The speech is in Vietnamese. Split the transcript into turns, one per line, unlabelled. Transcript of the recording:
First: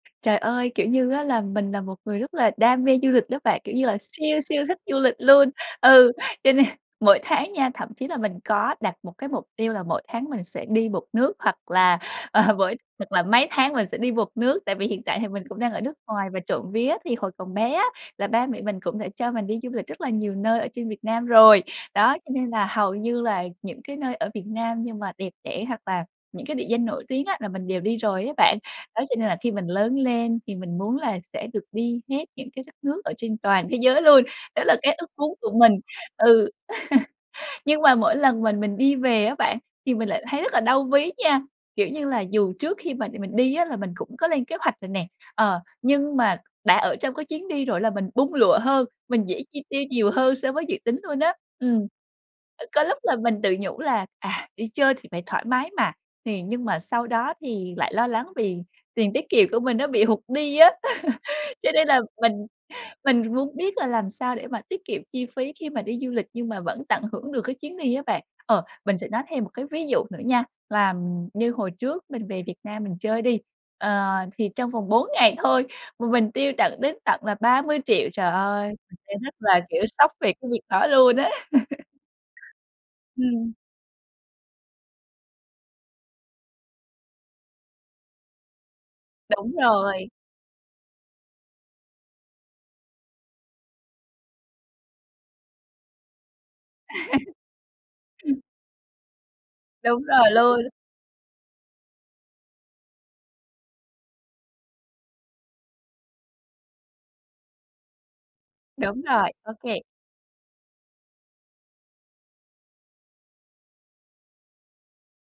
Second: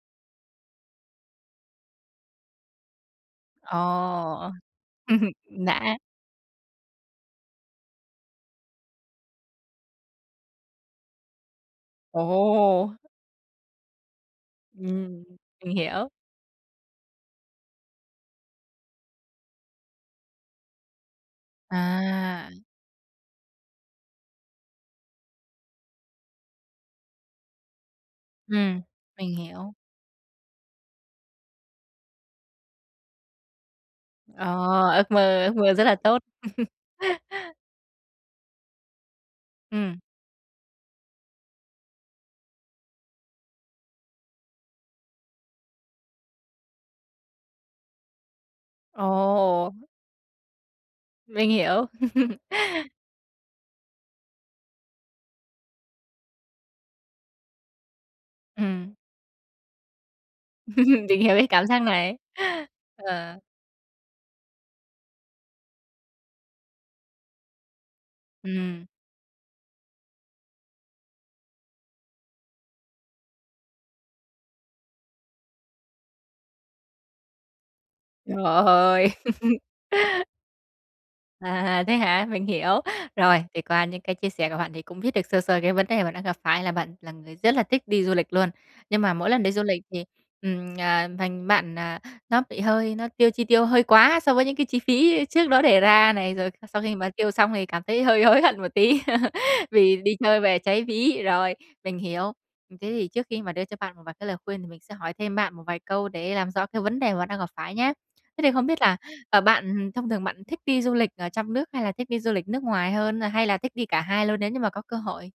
Trời ơi, kiểu như á là mình là một người rất là đam mê du lịch đó bạn, kiểu
Ồ,
như là siêu
ờ.
siêu thích du lịch luôn.
Nã
Ừ, cho nên mỗi tháng nha thậm chí là mình có đặt một cái mục tiêu là mỗi tháng mình sẽ đi một nước, hoặc là, ờ, mỗi
Ồ!
hoặc là mấy tháng mình sẽ đi một nước. Tại vì hiện tại
Ừm,
thì mình cũng đang
mình
ở nước
hiểu.
ngoài, và trộm vía thì hồi còn bé á là ba mẹ mình cũng đã cho mình đi du lịch rất là nhiều nơi ở trên Việt Nam rồi. Đó, cho nên
À!
là hầu như là những cái nơi ở Việt Nam nhưng mà đẹp đẽ, hoặc là những cái địa danh nổi tiếng á là mình đều đi rồi á bạn.
Ừm,
Đó, cho nên
mình
là khi mình
hiểu.
lớn lên thì mình muốn là sẽ được đi hết những cái đất nước ở trên toàn thế giới luôn.
Ờ,
Đó là cái ước
ước
muốn
mơ
của
ước mơ
mình.
rất là tốt.
Ừ. Nhưng mà mỗi lần mình mình đi về á bạn, thì
Ừm.
mình lại thấy rất là đau ví nha. Kiểu như là dù trước khi mà mình đi á là mình cũng có lên kế hoạch rồi nè, ờ, nhưng mà đã ở trong cái chuyến đi rồi là mình bung lụa hơn, mình dễ chi
Ồ!
tiêu nhiều hơn so với dự tính luôn á.
Mình hiểu.
Ừm. Ừ, có lúc là mình tự nhủ là "À, đi chơi thì phải thoải mái mà!", thì nhưng mà sau đó thì lại lo lắng vì
Ừm.
tiền tiết kiệm của mình nó bị hụt đi á.
Mình hiểu cái cảm
Cho
giác
nên là
này.
mình mình
Ờ.
muốn biết là làm sao để mà tiết kiệm chi phí khi mà đi du lịch nhưng mà vẫn tận hưởng được cái chuyến đi á bạn. Ờ,
Ừm.
mình sẽ nói thêm một cái ví dụ nữa nha, là như hồi trước mình về Việt Nam mình chơi đi, ờ, thì trong vòng 4 ngày thôi mà mình tiêu tận đến tận là 30.000.000. Trời
Trời
ơi! Mình
ơi!
thấy rất là, kiểu, sốc về cái việc đó luôn á.
À, thế hả? Mình hiểu. Rồi,
Ừm.
thì qua những cái chia sẻ của bạn thì cũng biết được sơ sơ cái vấn đề bạn đang gặp phải, là bạn là người rất là thích đi du lịch luôn, nhưng mà mỗi lần đi
Đúng
du lịch thì
rồi.
ừm, à, thành bạn à, nó bị hơi nó tiêu chi tiêu hơi quá so với những cái chi phí trước đó đề ra này, rồi sau khi mà tiêu xong thì cảm thấy hơi
Ừm.
hối hận một tí, vì
Đúng
đi
rồi
chơi về
luôn!
cháy ví. Rồi, mình hiểu. Thế thì trước khi mà đưa cho bạn một vài cái lời khuyên thì mình sẽ hỏi thêm bạn một vài câu để làm rõ cái vấn đề mà bạn đang gặp phải nhé! Thế thì không biết là,
Đúng rồi,
à,
ô kê.
bạn thông thường bạn thích đi du lịch ở trong nước hay là thích đi du lịch nước ngoài hơn? Hay là thích đi cả hai luôn nếu như mà có cơ hội?